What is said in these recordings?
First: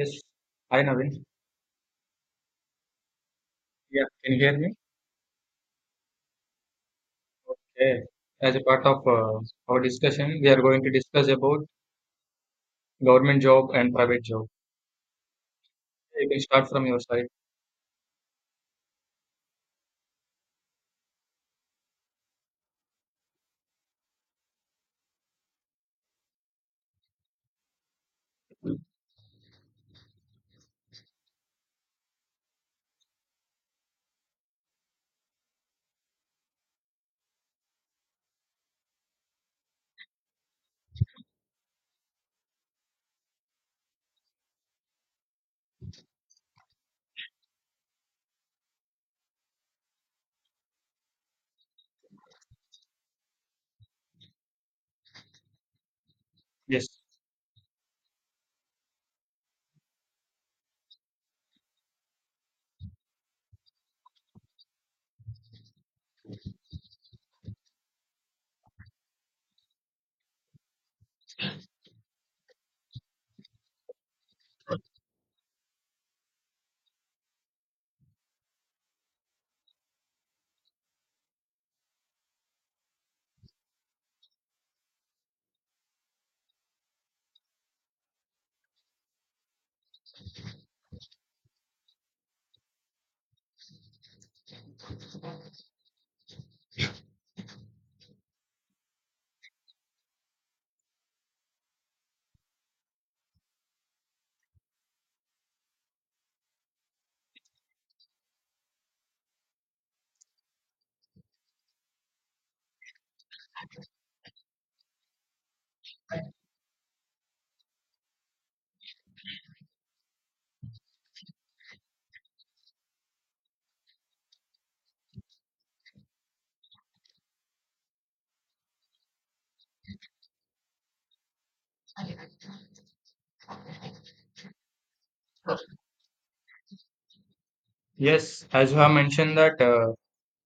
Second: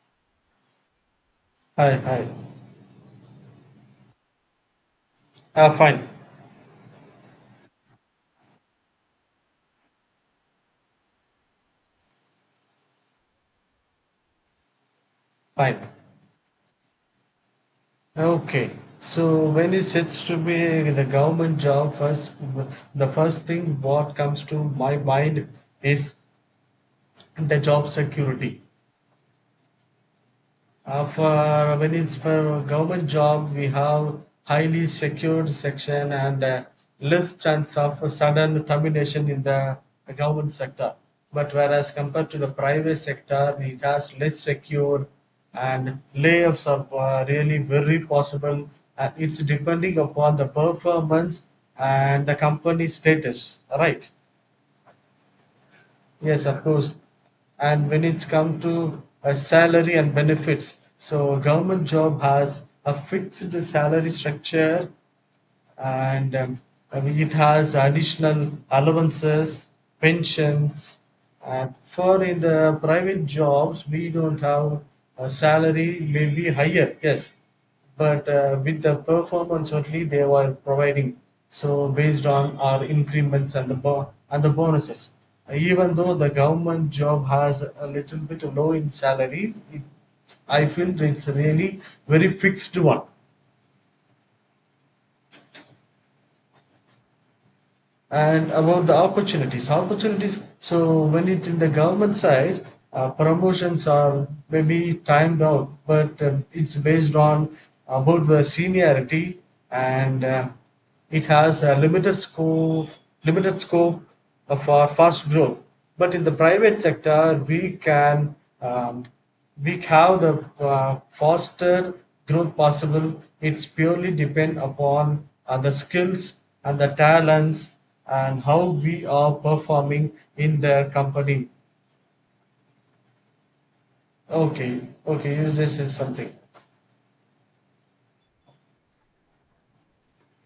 Yes. Hi, Navin. Hi, hi. Yeah, can you hear me? Fine, Okay. As a part of our discussion, we are going to discuss about government job and private job. fine. You can start from your side. Okay. So when it sets to be the government job first, the first thing what comes to my mind is the job security. For when it's for government job, we have highly secured section and less chance of sudden termination in the government sector. But whereas compared to the private sector, it has less secure and layoffs are really very possible. And it's depending upon the performance and the company status. Right. Yes, of Yes. course. And when it's come to salary and benefits, so government job has a fixed salary structure and it has additional allowances, pensions. And for in the private jobs, we don't have a salary may be higher, yes, but with the performance only they were providing. So based on our increments and the and the bonuses, even though the government job has a little bit low in salary, it, I feel it's really very fixed one. And about the opportunities, opportunities. So when it's in the government side, promotions are maybe timed out, but it's based on about the seniority, and it has a limited scope for fast growth. But in the private sector, we can um, we have the faster growth possible, it's purely depend upon the skills and the talents and how we are performing in their company. Okay. Okay, you just said something. Yes. As you have mentioned that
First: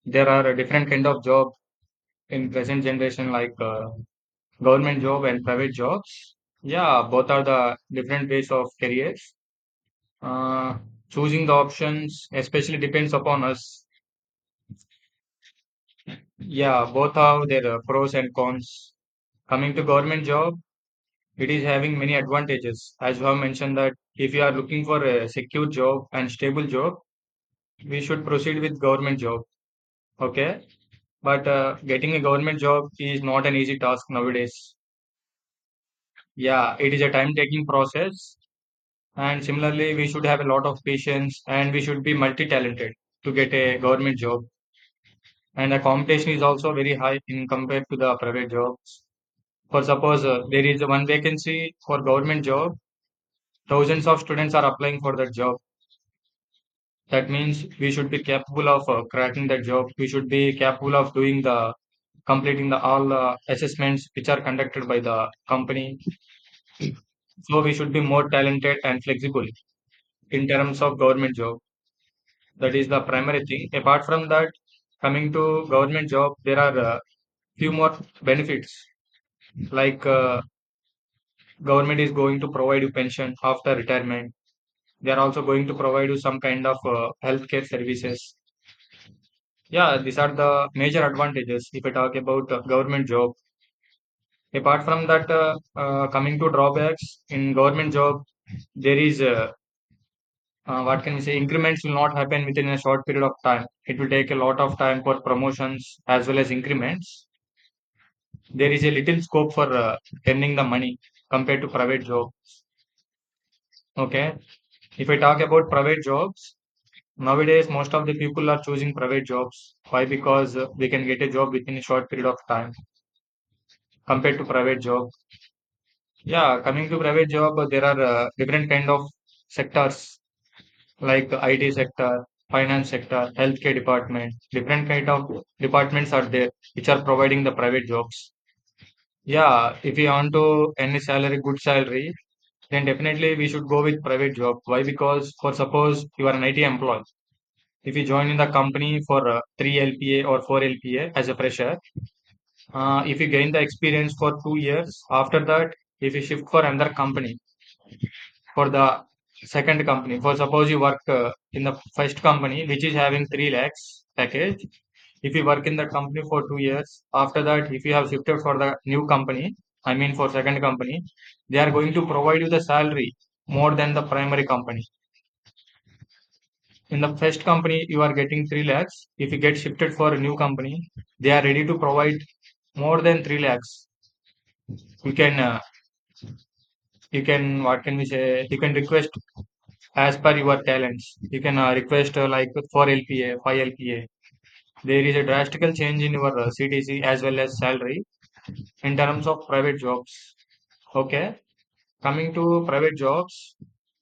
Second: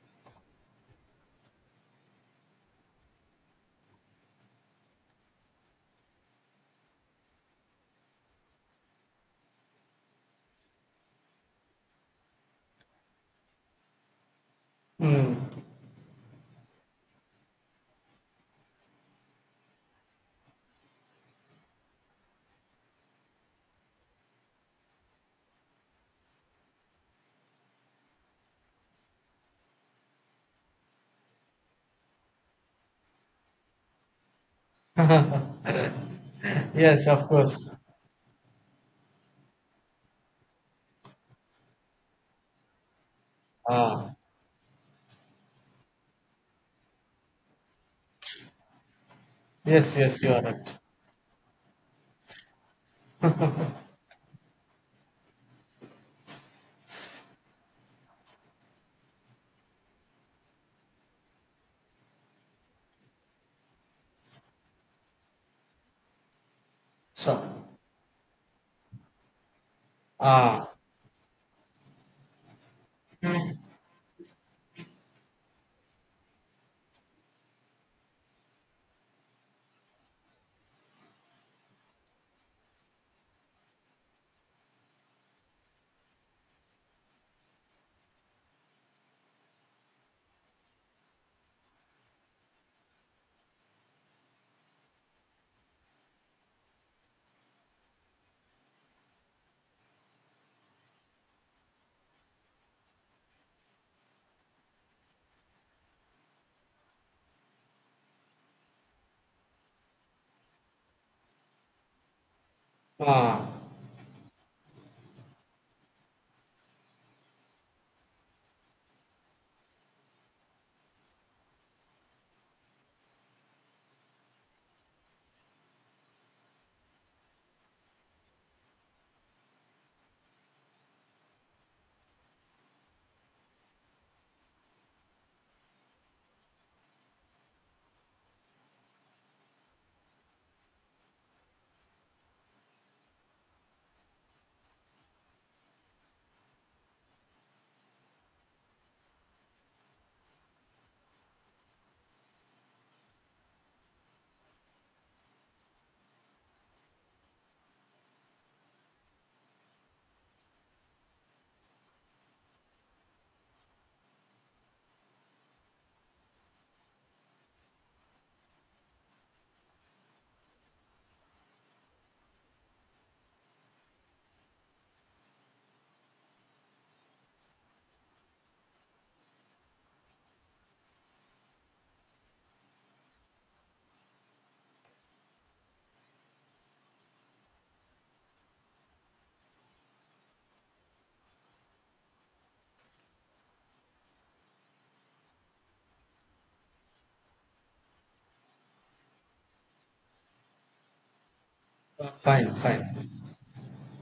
there are a different kind of job in present generation, like government job and private jobs. Yeah, both are the different ways of careers. Uh, Choosing the options especially depends upon us. Hmm. Yeah, both have their pros and cons. Coming to government job. It is having many advantages. As you have mentioned that if you are looking for a secure job and stable job, we should proceed with government job. Okay, but getting a government job is not an easy task nowadays. Yeah, it is Yes, a of time-taking course. process, and similarly, we should have a lot of patience and we should be multi-talented to get a Ah. government job. And the competition is also very high in compared to the private jobs. For Yes, yes, suppose you are there right. is one vacancy for government job, thousands of students are applying for that job. That means we should be capable of cracking that job. We should be capable of doing the completing the all assessments which are conducted by the company. So. So we should be more talented and flexible in Ah. terms of government job. That is the primary thing. Apart from that, coming to government job, there are few more benefits like government is going to provide you pension after retirement. They are also going to provide you some kind of healthcare services. Yeah, these are the major advantages if we talk about government job. Apart from that, coming to drawbacks in government job, there is what can we say? Increments will not happen within a short period of time. It will take a lot of time for promotions as well as increments. There is a little scope for earning the money compared to private job. Ah, Okay, if we talk about private jobs, nowadays most of the people are choosing private jobs. Why? Because we can get a job within a short period of time compared to private job. Yeah, coming to private job, there are different kind of sectors like IT sector, finance sector, healthcare department. Different kind of departments are there which are providing the private jobs. Yeah, if you want to any salary, good salary, then definitely we should go with private job. Why? Because for suppose you are an IT employee. If you join in the company for 3 LPA or 4 LPA as a fresher, if you gain the experience for 2 years, after that, if you shift for another company, for the second company, for suppose you work in the first company which is having 3 lakhs package. If you work in the company for 2 years, after that, if you have shifted for the new company, I mean for second company, they are going to provide you the salary more than the primary company. In the first company you are getting 3 lakhs. If you get shifted for a new company, they are ready to provide more than 3 lakhs. You can uh, you can what can we say, you can request as per your talents. You can request like for LPA, 5 LPA. There is a drastical change in your CTC as well as salary in terms of private jobs. Okay, coming fine, to fine. private jobs,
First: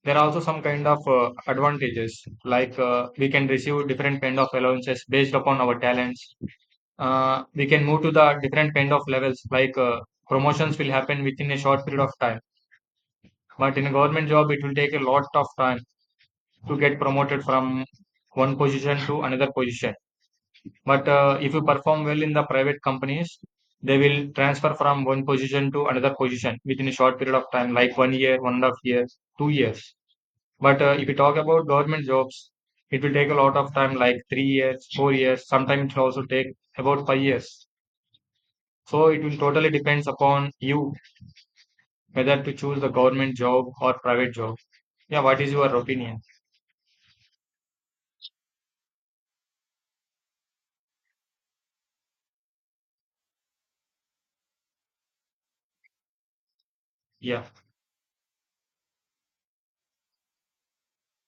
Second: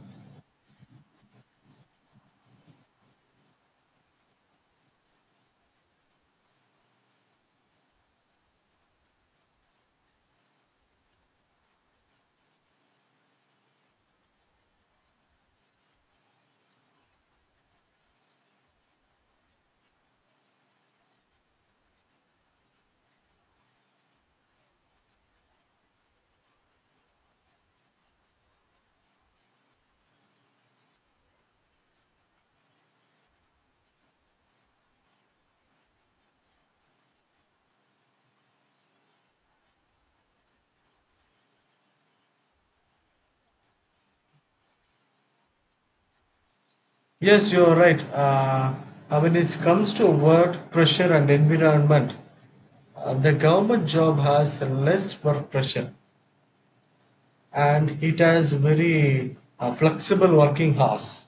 there are also some kind of advantages like we can receive different kind of allowances based upon our talents. We can move to the different kind of levels like promotions will happen within a short period of time. But in a government job, it will take a lot of time to get promoted from one position to another position. But if you perform well in the private companies, they will transfer from one position to another position within a short period of time, like one year, 1.5 years, 2 years. But if you talk about government jobs, it will take a lot of time, like 3 years, 4 years. Sometimes it will also take about 5 years. So it will totally depends upon you whether to choose the government job or private job. Yeah, what is your opinion? Yes, you are right. When it comes to work pressure and environment, the government job has less work pressure Yeah, and it has very flexible working hours.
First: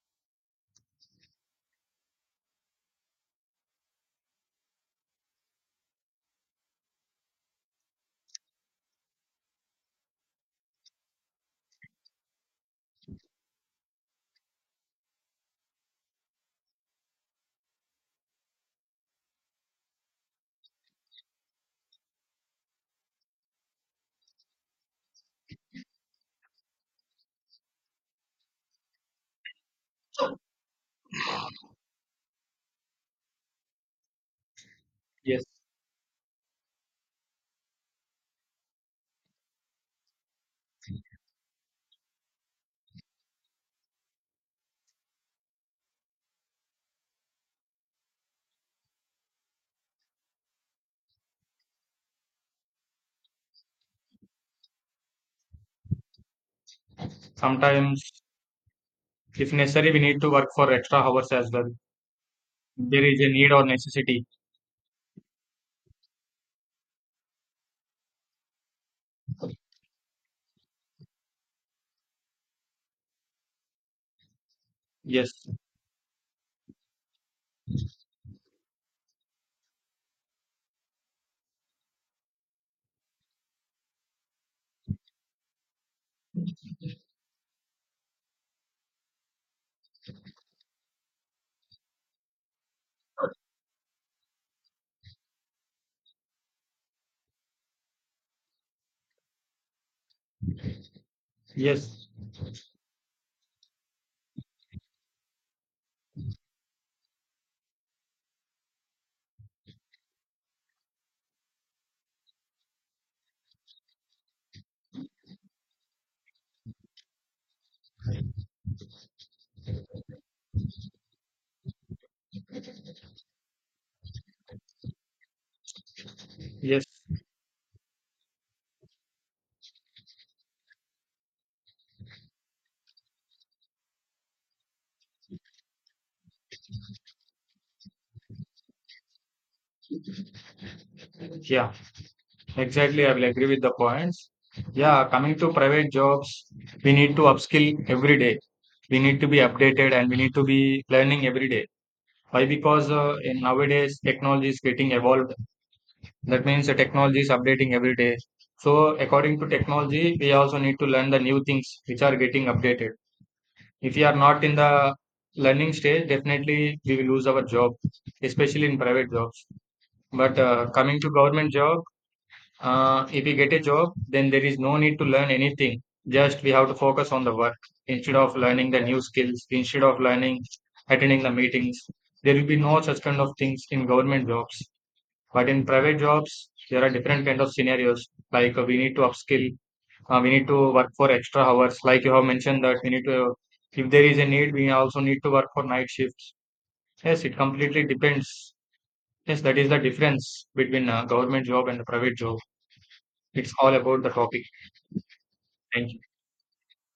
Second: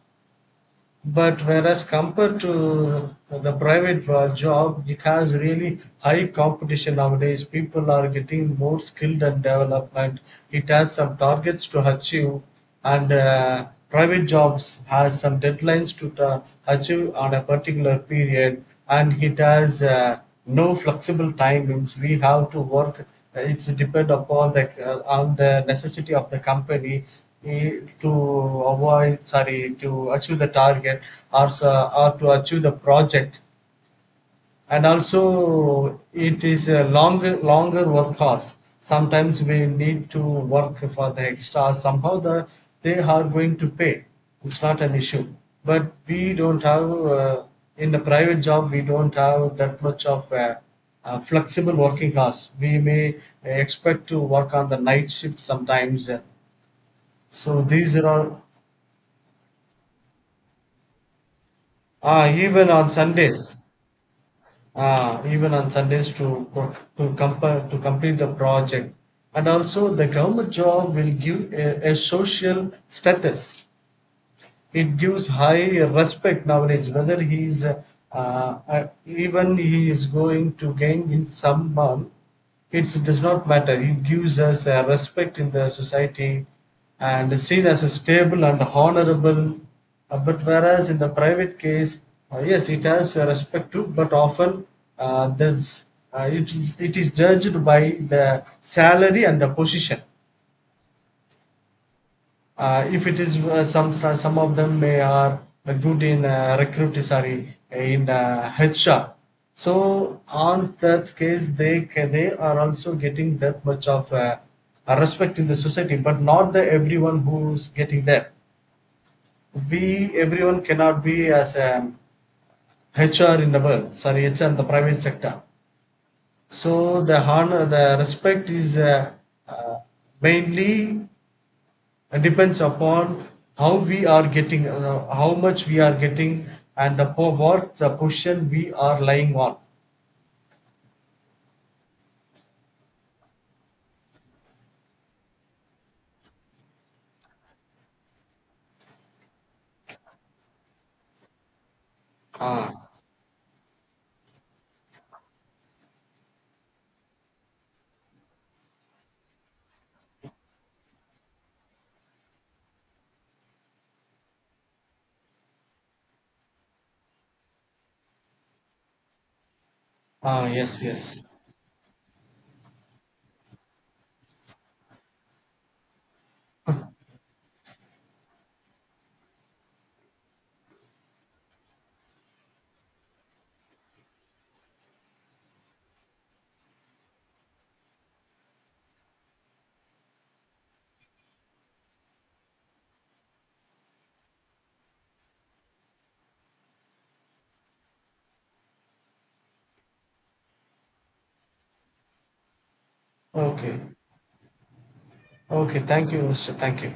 But whereas compared to the private job, it has really high competition nowadays. People are getting more skilled and development. It has some targets to achieve, and private jobs has some deadlines to achieve on a particular period, and it has. No flexible time means we have to work, it's depend upon the on the necessity of the company, to avoid, sorry, to achieve the target or, or to achieve the project. And yes. also it is a longer work hours. Sometimes we need to work for the extra, somehow the they are going to pay, it's not an issue. But we don't have in the private job we don't have that much of flexible working hours. We may expect to work on the night shift sometimes. So these are Sometimes, all. if necessary, we need to work for extra hours as well. Ah, even on There is a need sundays. or necessity. Even on Sundays to co- to compare to complete the project. And also, the government job will give a social status, it gives Yes, high respect nowadays whether he is even he is going to gain in some amount, it does not matter, he gives us a respect in the society and is seen as a stable and honorable. But whereas in the private case, yes it has a respect too but often uh, there's, it is judged by the salary and the position. yes, If it is some of them may are good in recruit sorry in HR so on that case they they are also getting that much of a respect in the society but not the everyone who's getting that. We everyone cannot be as a HR in the world, sorry HR in the private sector. yes. So the honor, the respect is uh, mainly and depends upon how we are getting, how much we are getting and the what the position we are lying on. Yeah, exactly. I will agree with the points. Yeah, coming to private jobs, we need to upskill every day. We need to be updated and we need to be learning every day. Why? Ah. Because in nowadays technology is getting evolved. That means the technology is updating every day. So according to technology, we also need to learn the new things which are getting updated. If we are not in the learning stage, definitely we will lose our job, especially in private jobs. But Ah, yes, coming yes. to government job, if we get a job, then there is no need to learn anything. Just we have to focus on the work instead of learning the new skills, instead of learning attending the meetings. There will be no such kind of things in government jobs. But in private jobs, there are different kind of scenarios. Like we need to upskill, we need to work for extra hours. Like you have mentioned that we need to, if there is a need, we also need to work for night shifts. Yes, it completely depends. Yes, that is the difference between government job and the private job. It's all Okay. about the topic. Okay, Thank you. thank you mr, thank you.